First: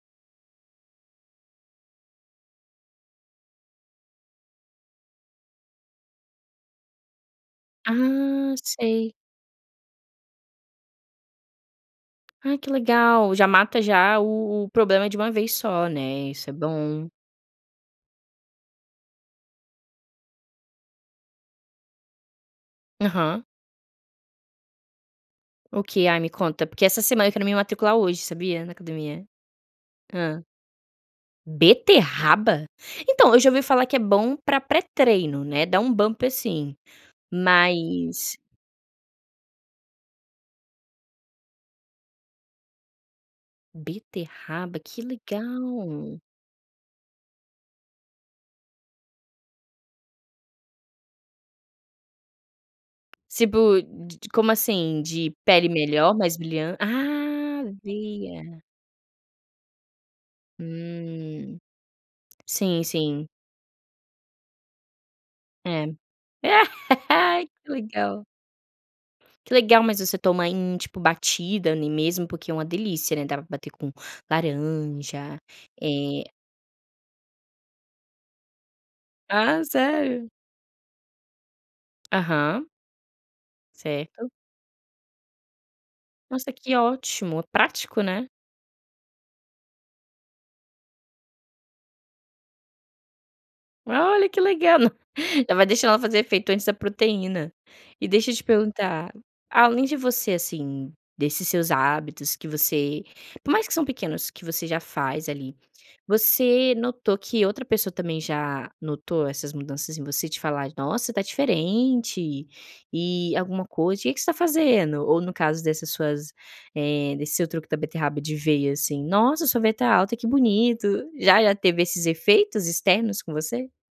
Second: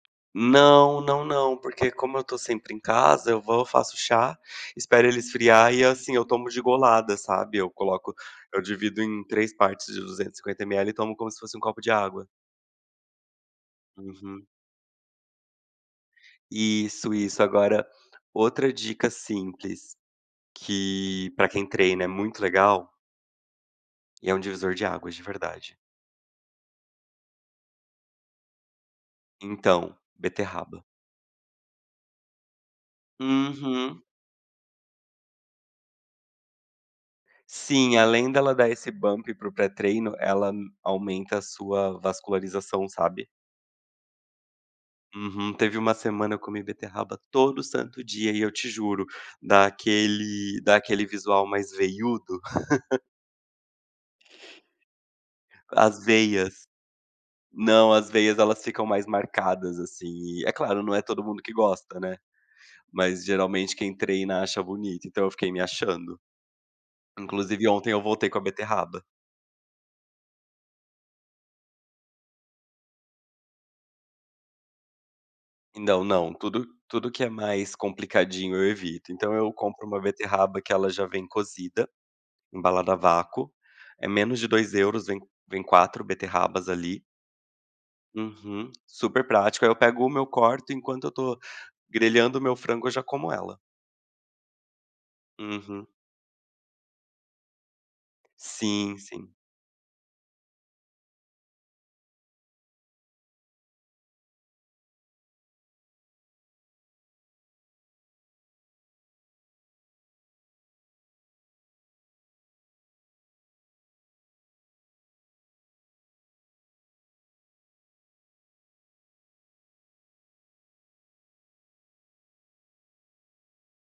Não não não porque como eu tô sempre em casa, eu vou, faço chá, espero ele esfriar e, assim, eu tomo de golada, sabe, eu coloco Ah, eu divido sei. em 3 partes de 250 mL e tomo como se fosse um copo de água. Ai, que legal. Já mata, já Uhum. o o problema de uma vez só, né, isso é bom. Isso isso. Agora, outra dica simples, que, pra quem treina é muito legal Aham. e é um divisor de águas, de verdade. O quê? Ai, me conta, porque essa semana quero me matricular hoje, sabia, na academia. Então, Hã. beterraba. Beterraba? Então eu já ouvi falar que é Uhum. bom pra pré-treino, né. Dá um bump, assim. Sim, além Mas dela dar esse bump para o pré-treino, ela m aumenta a sua vascularização, sabe. Beterraba, que Uhum. Teve uma legal! semana, eu comi beterraba todo santo dia e eu te juro, dá aquele dá aquele visual mais veiudo. Tipo de como assim? De pele As melhor, mais veias. brilhante ah! Não, as Vi, veias, é. elas ficam mais marcadas, assim, e é claro, não é todo mundo que Hum. gosta, né. Sim, Mas sim. geralmente quem treina acha bonito, então eu fiquei me É. achando. Inclusive Que ontem eu legal. voltei com a beterraba. Que legal, mas você toma em tipo, batida ali mesmo porque é uma delícia, né, dá pra bater com laranja, Não eh não, tudo tudo que é mais complicadinho, eu evito. Então eu Ah, compro uma sério? beterraba que ela já vem cozida, Aham. embalada à vácuo. É Certo. menos de 2€, vem vem 4 Nossa, beterrabas que ali. ótimo. Prático, né. Uhum. Super prático aí eu pego uma, eu corto enquanto eu tô grelhando o meu frango, eu já como ela. Olha, que legal! Já vai Uhum. deixando ela fazer efeito antes da proteína. E deixa eu te Sim, perguntar. sim. Além de você, assim, desses seus hábitos que você por mais que são pequenos, que você já faz ali, você notou que outra pessoa também já notou essas mudanças em você, de falar: "Nossa, tá diferente!" E alguma coisa "O que que você tá fazendo?". Ou no caso dessas suas, eh, desse seu truque da beterraba de veia, assim: "Nossa, sua veia tá alta. Que bonito". Já já teve esses efeitos externos com você?